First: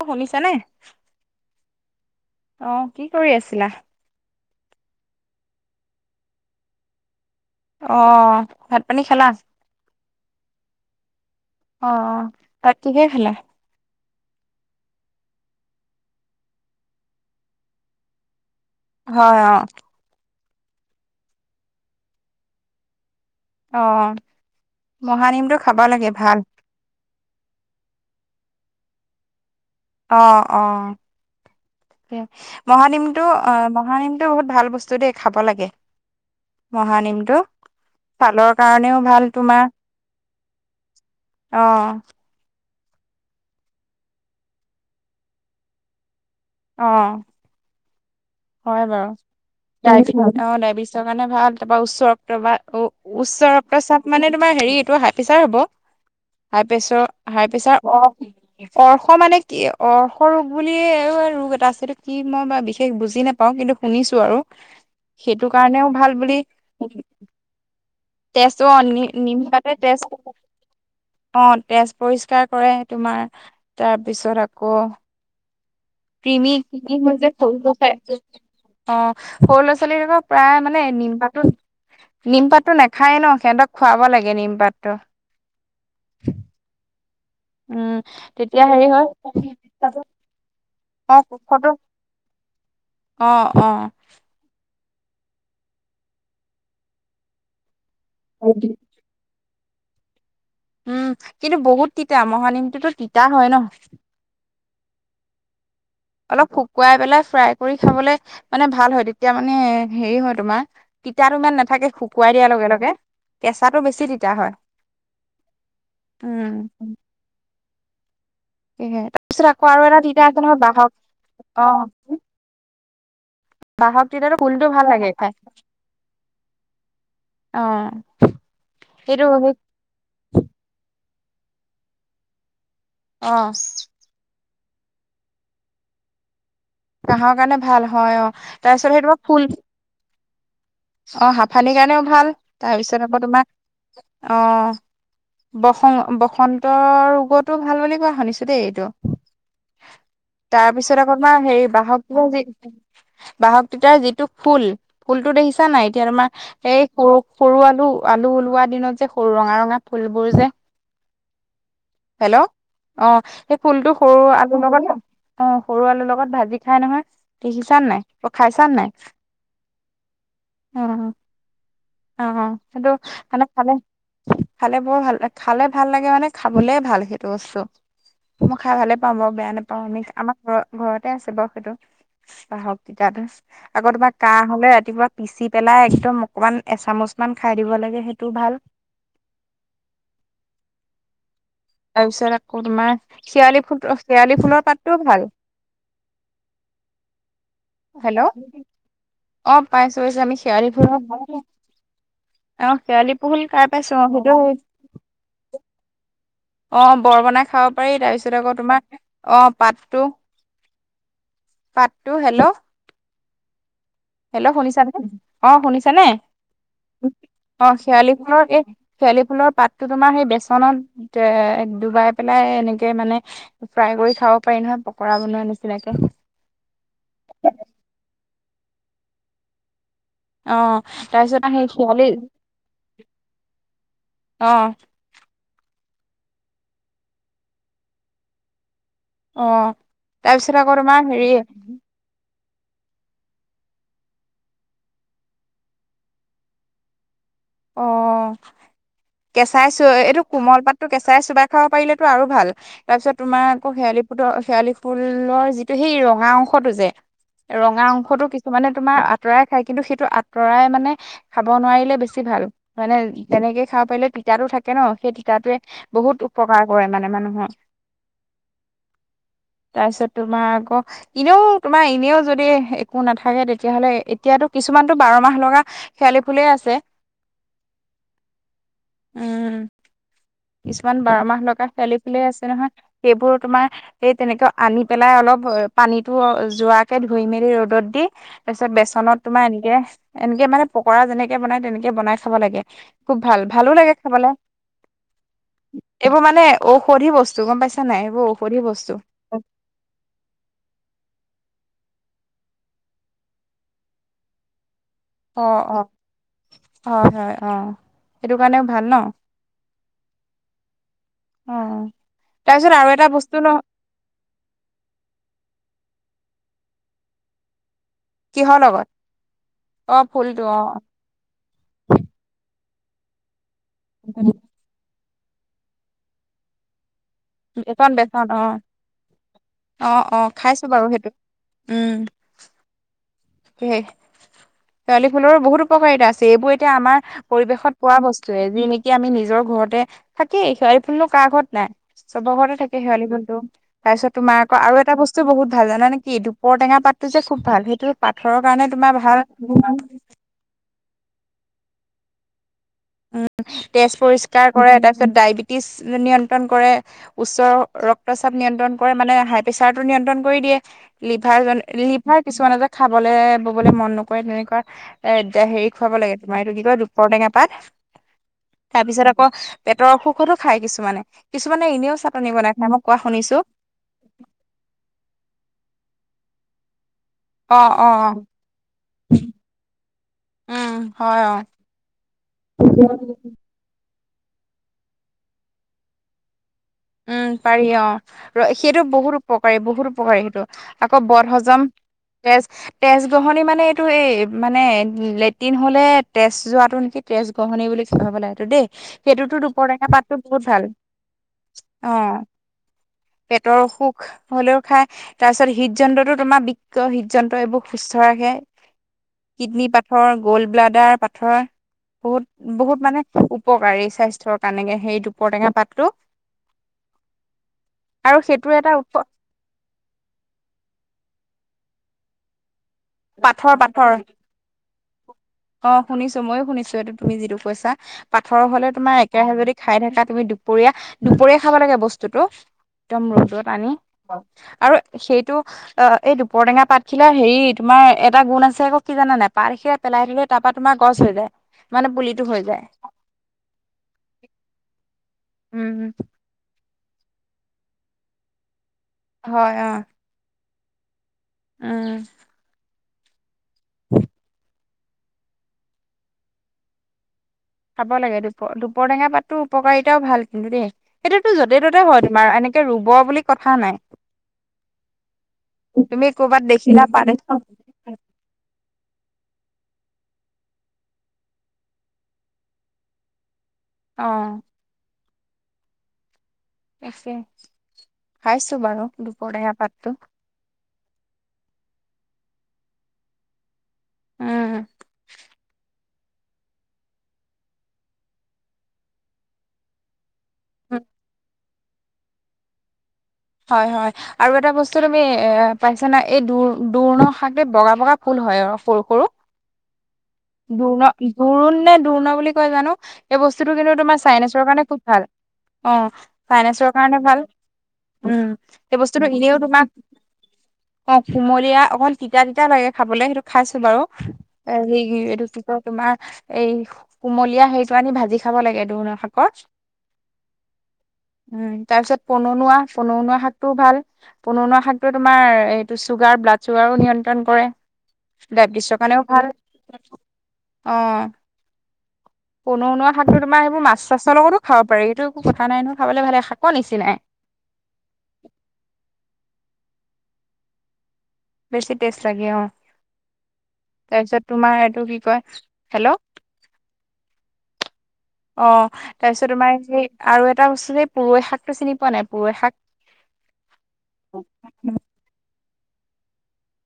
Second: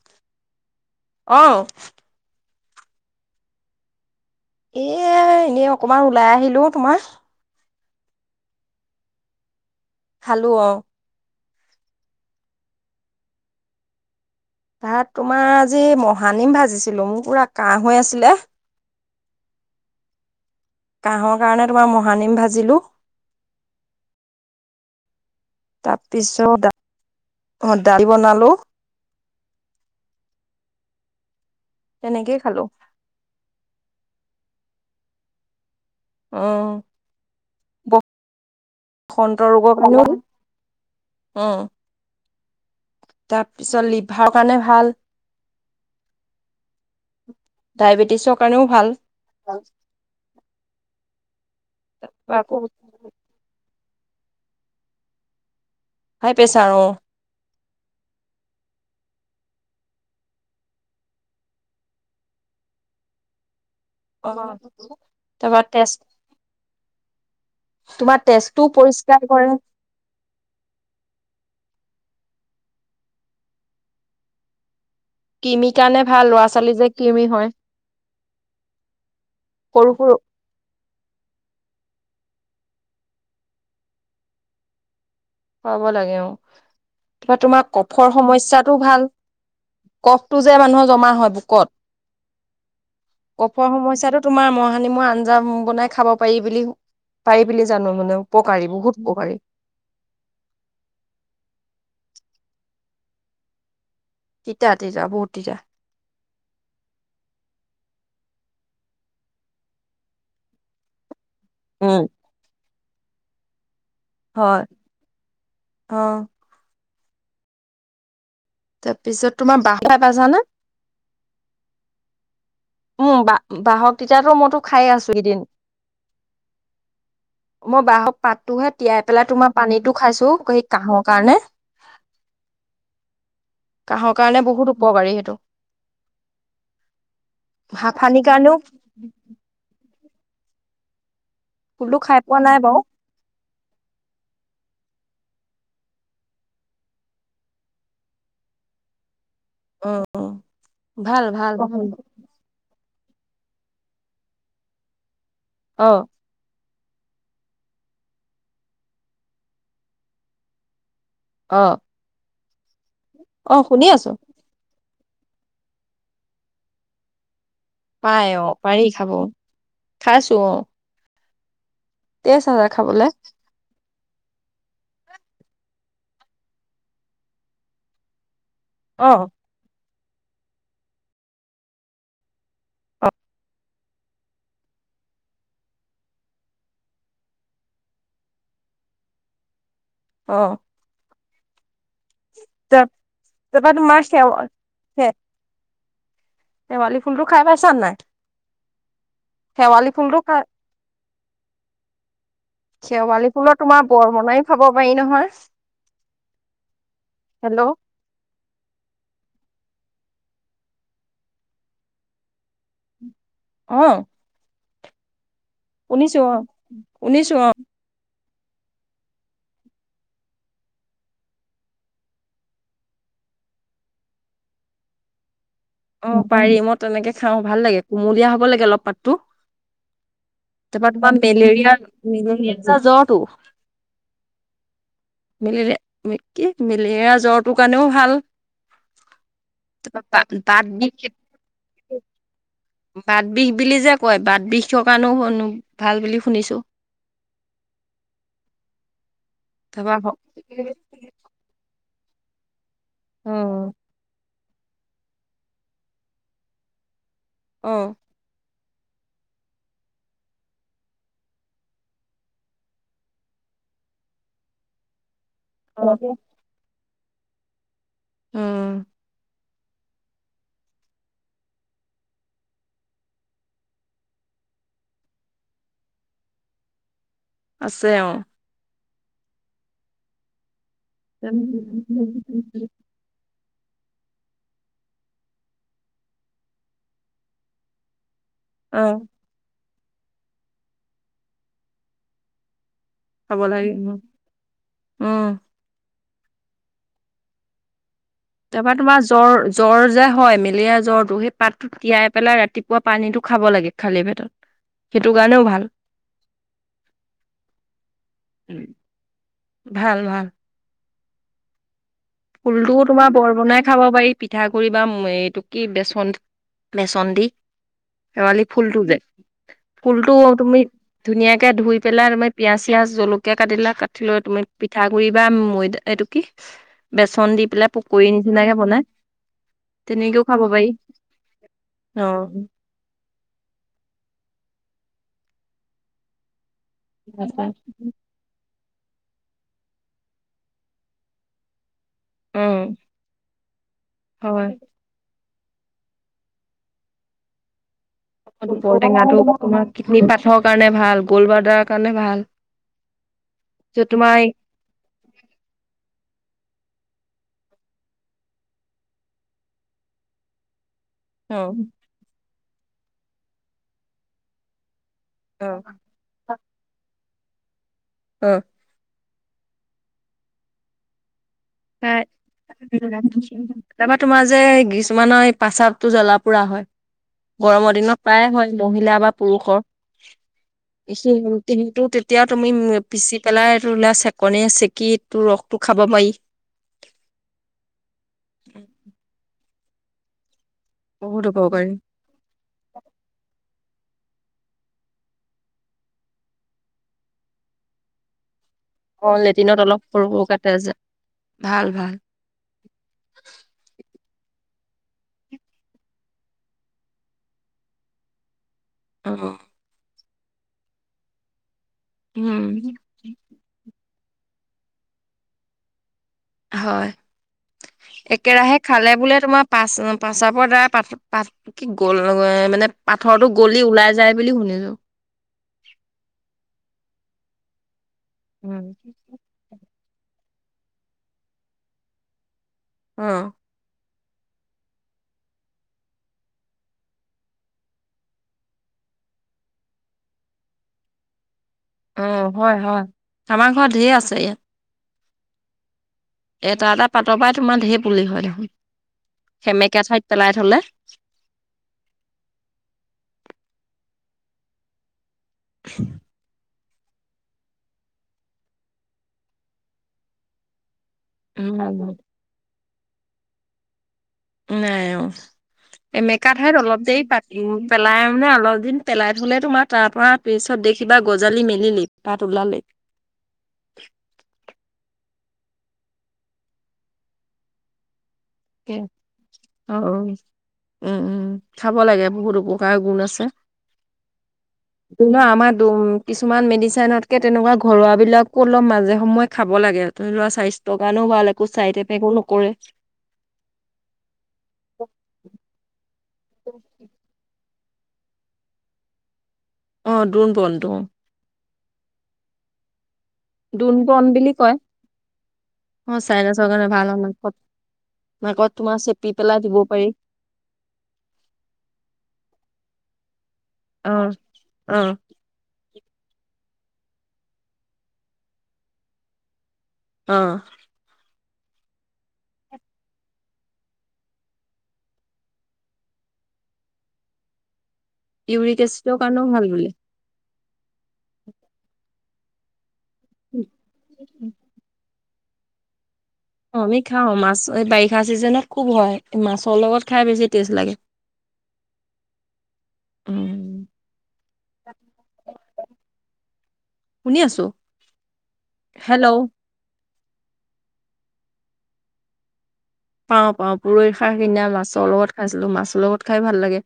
অ শুনিছানে অহ। অ, কি কৰি আছিলা? এ এনেই অকমান ওলাই আহিলো তোমাৰ। অহ ভাত পানী খালা? খালো অ। অহ, ভাত কিহে খালা? তাত তোমাৰ আজি মহানিম ভাজিছিলো, মোৰ পুৰা কাহ হৈ আছিলে। হয় অ। কাঁহৰ কাৰণে তোমাৰ মহানিম ভাজিলোঁ। অ মহানিম তাৰপিছত অ দালি বনালো। অ, অ। তেনেকেই খালো মহানিমটো, অ মহানিম বহুত ভাল বস্তু দেই, খাব লাগে। অ' মহানিমটো পালৰ কাৰণেও ভাল বসন্ত তোমাৰ। ৰোগৰ কাৰণেও অঁ। তাৰ পিছত লিভাৰৰ কাৰণে ভাল। অঁ। ডায়েবেটিছৰ কাৰণেও হয় ভাল। বাৰু। অ ডায়েবেটিছৰ কাৰণে ভাল। তাৰপা উচ্চ ৰক্ত বা আকৌ উচ্চ ৰক চাপ মানে তোমাৰ হেৰি এইটো হাই প্ৰেছাৰ হ'ব। প্ৰেছাৰ হাই অ' প্ৰেছৰ হাই প্ৰেছাৰ, অ-অ। মানে কি অৰ্শ ৰোগ বুলি এই ৰোগ এটা আছেটো, কি মই বা বিশেষ বুজি নাপাওঁ কিন্তু শুনিছো আৰু সেইটো তাৰপৰা তেজ কাৰণেও ভাল বুলি তোমাৰ তেজো তেজটোও নি পৰিষ্কাৰ নিম কৰে। পাতে তেজ, অ তেজ পৰিষ্কাৰ কৰে। তোমাৰ তাৰপিছত আকৌ কৃমিৰ কাৰণে ভাল ল'ৰা প্ৰিমি ছোৱালী যে কি কৃমি হৈছে হয় কৰিব চাই আছোঁ। অ, সৰু ল'ৰা ছোৱালী আকৌ প্ৰায় মানে নিম পাতো নিমপাতটো নাখায় এ ন। সিহঁতক খুৱাব লাগে নিমপাতটো। পাব লাগে অ। ত তোমাৰ উম কফৰ তেতিয়া সমস্যাটো হেৰি হয় ভাল। কফটো যে মানুহৰ জমা অ হৈ বুকত, কোষটো অ কফৰ সমস্যাটো তোমাৰ মহা নিমৰ আঞ্জা বনাই খাব পাৰি বুলি পাৰি বুলি জানো। মানে অ উপকাৰী বহুত উপকাৰী। উম, কিন্তু বহুত তিতা। মহানিমটোতো তিতা হয় ন? তিতা, তিতা বহুত তিতা। অলপ শুকুৱাই পেলাই ফ্ৰাই কৰি খাবলে মানে ভাল হয়। তেতিয়া মানে হেৰি হয় তোমাৰ তিতাটো ইমান নাথাকে শুকুৱাই দিয়া লগে লগে। [unintelligible] চাহটো বেছি তিতা হয়। অ উম। সয়হে তাৰ তাৰপিছত পিছত তোমাৰ আকৌ বাঁহ আৰু খাই এটা দিতিতা পাইছানে এজনহয় বাহক অ। উম ব বাহক তেতিয়াতো তিতাটো মইতো ফুলটো খাই ভাল লাগে আছো এদিন। অ মই বাহক পাতটোোহে তিয়াই সেইটো পেলাই তোমাৰ সেই পানীতটো খাইছো সেই কাঁহক। কাৰণে। অ। কাহৰ কাৰণে বহুত উপকাৰী সেইটো। কাহৰ কাৰণে ভাল হয় হাঁফানিৰ অ কাৰণেও তাৰপিছত সেইটো ফুল। অ হাফানিৰ ফুলটো কাৰণেও খাই ভাল পোৱা নাই বাৰু তাৰপিছত আকৌ তোমাৰ অ। বসন্ত বসন্তৰ ৰোগটো ভাল বুলি কোৱা শুনিছো দেই এইটো। অ তাৰপিছত আকৌ ভাল মাৰ ভাল হেৰি। বাহক তিতাৰ যি বাহক তিতাৰ যিটো ফুল ফুলতো দেখিছা অ নাই এতিয়া তোমাৰ। এই সৰু সৰু আলু আলু ওলোৱা দিনত যে সৰু ৰঙা ৰঙা ফুলবোৰ যে। অ হেল্ল' অ সেই অ শুনি ফুলটো আছো সৰু আলু লব ন। অ সৰু আলুৰ লগত ভাজি খাই নহয়। দেখিছান নাই পাই অ খাইছা পাৰি নাই খাব অ। অ অ টেষ্ট আছে হেইটো খাবলে। আন খালে। খালে বৰ ভাল খালে ভাল লাগে মানে খাবলে ভাল সেইটো বস্তু। মই খাই ভালে অ পাওঁ বেয়া নাপাওঁ আমি। আমাৰ ঘৰ ঘৰতে আছে বাৰ সেইটো বাহক অ তিতাতো আকৌ তোমাৰ কাহ হলে ৰাতিপুৱা। পিচি পেলাই একদম অকমান এচামুচমান খাই দিব লাগে সেইটোও ভাল। অহ। তাৰপিছত আকৌ তোমাৰ চিয়লি তাৰপৰা ফুল তোমাৰ সেৱা চিৰালি ফুলৰ পাতটোও সে ভাল। শেৱালি ফুলটো খাই পাইছা নাই। হেল্ল' অ শেৱালি পাইছো ফুলটো পইছো আমি খাই শেৱালী ফোলৰ। আহ শেৱালি ফুল ফুলৰ খাই তোমাৰ পাইছো অ বৰ সেইটো। বনাইও খাব পাৰি নহয় অ বৰ বনাই হেল্ল' খাব পাৰি তাৰপিছত আকৌ তোমাৰ আহ পাতটো। পাতটো হেল্ল'। অ। হেল্ল' শুনিছানে অ শুনিছানে শুনিছো অ অ শেৱালি। ফুলৰ এই শেৱালি ফুলৰ পাততো তোমাৰ সেই বেচনত এ ডুবাই পেলাই এনেকে মানে। ফ্ৰাই কৰি খাব পাৰি নহয় পকৰা বনোৱা নিচিনা। অ পাৰি মই তেনেকে খাওঁ ভাল লাগে কুমলীয়া হব লাগে অলপ পাততো। অ তাৰপৰা তোমাৰ তাৰপিছত সেই মেলেৰিয়া শেৱালি মেলেৰিয়া জ্বৰটো। অ মেলেৰিয়া কি মেলেৰিয়াৰ জ্বৰটোৰ কাৰণেও ভাল। অ তাৰপৰা তাৰপিছত বাত আকৌ বিষ তোমাৰ হেৰি। বাত বিষ বুলি যে কয় বাত বিষ কাৰণো ভাল বুলি শুনিছো। অ কেঁচাই চ তাৰপা হ- এইটো কোমল পাতটো কেঁচাই চোবাই খাব পাৰিলে। আৰু ভাল তাৰপিছত অ তোমাৰ আকৌ শেৱালি ফুলটো। শেৱালি ফুলৰ যিটো সেই ৰঙা অংশটো যে অ ৰঙা অংশতো কিছু। মানে তোমাৰ আঁতৰাই খায় কিন্তু সেইটো আঁতৰাই মানে খাব নোৱাৰিলে বেছি। বেছি ভাল মানে তেনেকে খাব পাৰিলে তিতা থাকে ন সেই তিতাতোৱে বহুত উপকাৰ। কৰে মানে মানুহৰ। উম। তাৰপিছত তোমাৰ আকৌ এনেও তোমাৰ এনেও যদি একো নাথাকে তেতিয়াহলে এতিয়া। ইয়াতো কিছুমানতো বাৰ মাহ লগা শেৱালি ফুলেই আছে। আছে অ। উম। কিছুমান বাৰ মাহ লগা শেৱালি ফুলেই আছে নহয় সেইবোৰ। তোমাৰ স তেনেকে আনি পেলাই অলপ পানীটো যোৱাকে ধুই মেলি ৰ'দত দি। তাৰ পিছত অ বেচনত তোমাৰ এনেকে এনেকে মানে পকৰা যেনেকে বনাই তেনেকে বনাই খাব লাগে। খুব ভাল ভালো লাগে খাবলে উম এইবোৰ মানে ঔষধি বস্তু গম পাইছা নাই এইবোৰ ঔষধি তাৰ পৰা বস্তু তোমাৰ জ্বৰ জ্বৰ যে হয় মেলেৰিয়া জ্বৰটো সেই পাতটো তিয়াই পেলাই ৰাতিপুৱা পানীটো খাব লাগে খালি পেটত সেইটো অ কাৰণেও ভাল অ হয় হয় অ সেইটো কাৰণেও ভাল ন ভাল ভাল অ তাৰপিছত ফুলটোও আৰু এটা তোমাৰ বৰ বস্তু ন বনাই খাব পাৰি পিঠাগুৰি বা এইটো কি বেচ খন বেচন দি শেৱালি কিহৰ ফুলটো লগত যে অ ফুলটো অ তুমি ধুনীয়াকে ধুই পেলাই তুমি পিয়াজ পিঁয়াজ জলকীয়া কাটিলা কাটি লৈ তুমি পিঠাগুৰি বা মৈদা এইটো কি বেচন দি পেলাই বেচন পকৰীৰ বেচন অ নিচিনাকে বনাই। অ অ তেনেকেও খাব খাইছো পাৰি বাৰু সেইটো উম। অ শেৱালি ফুলৰো বহুত উপকাৰিতা আছে এইবোৰ এ এতিয়া আমাৰ পৰিৱেশত পোৱা বস্তুৱে যি নিক কি আমি নিজৰ ঘৰতে থাকেই শেৱালি ফুলনো কাৰ ঘৰত নাই চবৰ ঘৰতে উম থাকে শেৱালি ফুল টো তাৰপিছত তোমাৰ হয় আকৌ আৰু এটা বস্ত বহুত ভাল জানানে কি দুপৰটেঙা পাতটো যে খুব ভাল সেইটো পাথৰৰ কাৰণে তোমাৰ ভাল দুপৰটেঙাটো তোমাৰ কিডনী পাঠৰ কাৰণে ভাল গ'ল্ড বাৰ্ডাৰৰ কাৰণে ভাল উম পিছত তেজ তোমাৰ পৰিষ্কাৰ কৰে তাৰপিছত ডায়বেটিছ নিয় নিয়ন্ত্ৰণ কৰে উচ্চ ৰক্তচাপ নিয়ন্ত্ৰণ কৰে মানে হাই প্ৰেচাৰটো নিয়ন্ত্ৰণ কৰি দিয়ে অ লিভাৰ লিভাৰ কিছুমানে যে খাবলে ববলে মন নকৰে তেনেকুৱা এ এতিয়া অ হেৰি খুৱাব লাগে তোমাৰ এইটো কি কয় দুপৰটেঙা পাত অ তাৰপিছত ক পেটৰ অসুখতো খাই কিছুমানে। কিছুমানে এনেও চাটনি বনাই খাই মই কোৱা শুনিছো তাপা তোমাৰ যে কিছুমানৰ প্ৰস্ৰাৱটো জ্বলা পোৰা পুৰা হয় অ গৰমৰ অ দিনত প্ৰায়ে হয় মহিলা বা পুৰুষৰ উম হয় অ [unintelligible] তেতিয়াও তুমি উ পিচি পেলাই এইটো ওলাই চেপ চাকণিৰে চেকি তোৰ ৰসটো খাব পাৰি উম পাৰি অ ৰ সেইটো বহুত উপকাৰী বহুত উপকাৰী সেইটো আকৌ বহুত বদ হজম উপকাৰী তেজ তেজ গ্ৰহনি মানে এইটো এই মানে লেট্ৰিন হ'লে তেজ যোৱাটো নেকি তেজ গহনি বুলি কয় হবলা সেইটো দেই অ সেইটোতো লেট্ৰিনত দুপৰ অলপ টেঙা সৰু পাতটো সৰুকে বহুত তেজ ভাল যায়, ভাল ভাল অ পেটৰ অসুখ সুখ হলেও খাই তাৰপিছত হৃদ যন্ত্ৰতো তোমাৰ বিক হৃদ যন্ত্ৰ এইবোৰ সুস্থ ৰাখে। অ কিডনী পাথৰ গ'ল্ড ব্লাডাৰ পাথৰ বহুত উম বহুত মানে উপকাৰী স্বাস্থ্যৰ কাৰণে সেই দুপৰটেঙা পাতটো হয় আৰু সেইটো একেৰাহে এটা খালে বোলে তোমাৰ পাচ প্ৰস্ৰাৱৰ দ্বাৰা পাথ পাত কি গ'ল ৰঙয়ে মানে পাথৰটো পাথৰ গলি ওলাই পাথৰ যায় বুলি শুনিছো অ শুনিছো মইয়ো শুনিছো এইটো তুমি যিটো কইছা পাথৰ হলে উম তোমাৰ একে ৰাহে যদি খাই থকা তুমি দুপৰীয়া দুপৰীয়া খাব লাগে বস্তুতটো অ একদম ৰ'দত আনি আৰু সেইটো অ এই দুপৰটেঙা পাতখিলা হেৰি তোমাৰ এটা গুণ আছে আকৌ কি জানা নাই পাত এখিলা পেলাই থলে তাৰ পৰা তোমাৰ গছ হৈ যায় মানে অ পুলিটো হৈ হয় যায় হয় আমাৰ ঘৰত ঢেৰ আছে ইয়াত উমম এটা এটা পাতৰ পৰাই তোমাৰ ঢেৰ পুলি হয় দেখোন হয় অ সেমেকা ঠাইত পেলাই থলে উম হয় [unintelligible] [unintelligible] খাব লাগে দুপ দুপৰ টেঙা পাতটো উপকাৰিতাও ভাল কিন্তু দেই সেইটোতো য'তে ত'তে উম, হয় তুমাৰ এনেকে ৰুব বুলি কথা নাই নাই অ তুমি এমেকা কৰ'বাত ঠাইত অলপ দেখিলা দেৰি পাত এখন পেলাই মানে অলপ দিন পেলাই থলে তোমাৰ তাৰ পৰা পিছত দেখিবা গজালি মেলিলেই পাত ওলালেই অ খাইছো বাৰু দুপৰটেঙা অ পাতটো উম উম খাব লাগে বহুত উপকাৰ গুণ আছে। উম দুন আমাৰ দুম কিছুমান মেডিচিনতকৈ তেনেকুৱা ঘৰুৱাবিলাকো অলপ মাজে সময়ে খাব লাগে লৰা স্বাস্থ্যৰ কাৰণেও ভাল একো চাই এফেক্টও নকৰে হয় হয় আৰু এটা বস্তু তুমি এ পাইছানা এই দু দোৰ্ণ শাক বগা বগা ফুল হয় অ সৰু সৰু অ' দোন বনটো দূৰ্ণ দোৰোণ নে দুৰ্ণ বুলি কয় জানো এই বস্তুটো কিন্তু দোন তোমাৰ বন বুলি চাইনেছৰ কয়। কাৰণে খুব ভাল অ চাইনেছৰ কাৰণে ভাল উম নাকত তোমাৰ সে বস্তুটো চেপি এনেইও পেলাই দিব তোমাক পাৰি। অ কুমলীয়া অকল তিতা তিতা লাগে খাবলে সেইটো খাইছো বাৰু অ' এ অ' হেৰি তোমাৰ এই কুমলীয়া হেটো আনি ভাজি খাব লাগে দুৰ্ন শাকত। আহ উ তাৰ পিছত পননৌৱা পননৌৱা শাকটোও ভাল পননৌবা শাকটো তোমাৰ এইটো চুগাৰ। ব্লাড চুগাৰো নিয়ন্ত্ৰণ কৰে। ইউৰিক ডায়বেটিছৰ এচিডৰ কাৰণেও ভাল। বোলে। আহ। পননৌৱা শাকটো তোমাৰ সেইবোৰ মাছ চাছৰ লগতো খাব পাৰি এইটো কথা নাই নহয় খাবলৈ ভালে। শাকৰ অ আমি নিচিনাই খাওঁ মাছ এই বাৰিষা চিজনত খুব হয়। মাছৰ লগত খাই বেছি টেষ্ট লাগে। বেছি টেষ্ট লাগে। অ উম। তাৰপিছত তোমাৰ এইটো কি কয়? হেল্ল' আহ শুনি আছোঁ হেল্ল' তাৰপিছত তোমাৰ এই আৰু এটা বস্তু যে পুৰৈ শাকটো চিনি পোৱা নাই পুৰৈ শাক। পাওঁ পাওঁ পুৰৈৰ খাৰ সদিনা মাছৰ লগত খাইছিলো মাছৰ লগত খাই ভাল লাগে।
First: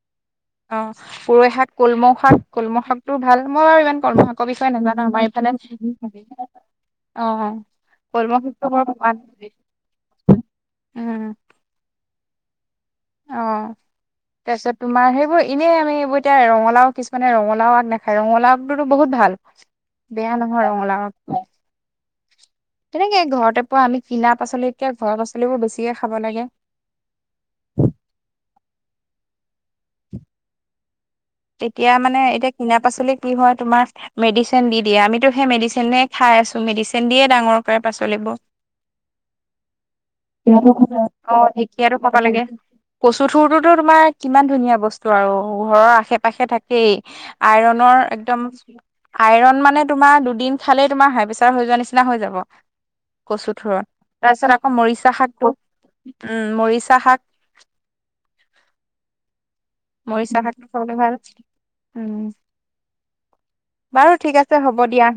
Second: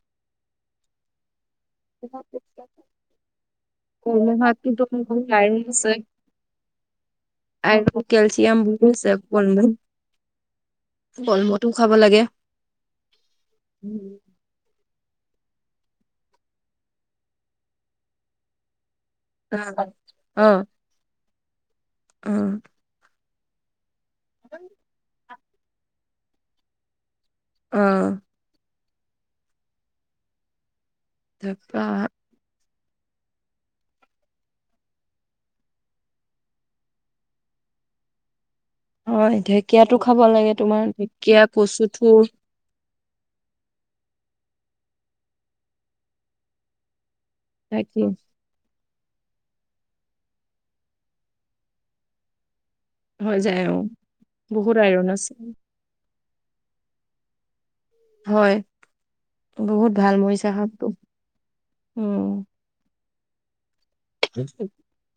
অ পুৰৈ শাক কলমৌ শাক কলমৌ শাকটো ভাল মই ইমান কলমৌ কৰ্মকৰ শাক বিষয়ে কিন্তু নাজানো আমাৰ ইফালে আইৰণ আছে অ আইৰণ কলমৌ কেলচিয়াম শাকটো বৰ ভাল। কলমৌটোও খাব লাগে। অ তাৰপিছত তোমাৰ সেই আ এনেই আমি এইবোৰ এতিয়া ৰঙালাও কিছুমানে ৰঙলাও আগ নাখায় ৰঙালাও বহুত ভাল অ', বেয়া অ', নহয় ৰঙলাও আগ তেনেকে ঘৰতে পৰা আমি কিনা পাচলি কে ঘৰ পছলি পছলিবোৰ বেছিকে খাব লাগে। আহ। তাৰপা তেতিয়া মানে এতিয়া কিনা পাচলি কি হয় তোমাৰ মেডিচিন দি দিয়ে আমিতো সেই মেডিচিনে খাই আছো মেডিচিন দিয়ে ডাঙৰ কাৰে পাচলিব। হয় ঢেকীয়াতো খাব লাগে তোমাৰ অ ঢেকীয়া কচু ধেকিয়াটো খাব থুৰ লাগে। কচু থুৰতো তোমাৰ কিমান ধুনীয়া। আৰু ঘৰৰ আশে পাশে থাকেই আইৰনৰ তাকে একদম। আইৰণ মানে তোমাৰ দুদিন খালেই তোমাৰ হাই প্ৰেছাৰ হৈ যোৱা নিচিনা হৈ যাব। হৈ যায় অ', কচুথোৰৰ তাৰপিছত আকৌ বহুত আইৰণ মৰিচা আছে শাকবোৰ। উম মৰিচা শাক। হয় বহুত ভাল মৰিচা শাকটো উম। বাৰু ঠিক আছে হ'ব দিয়া।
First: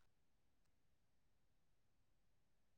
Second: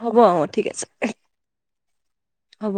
হ'ব অ ঠিক আছে হ'ব।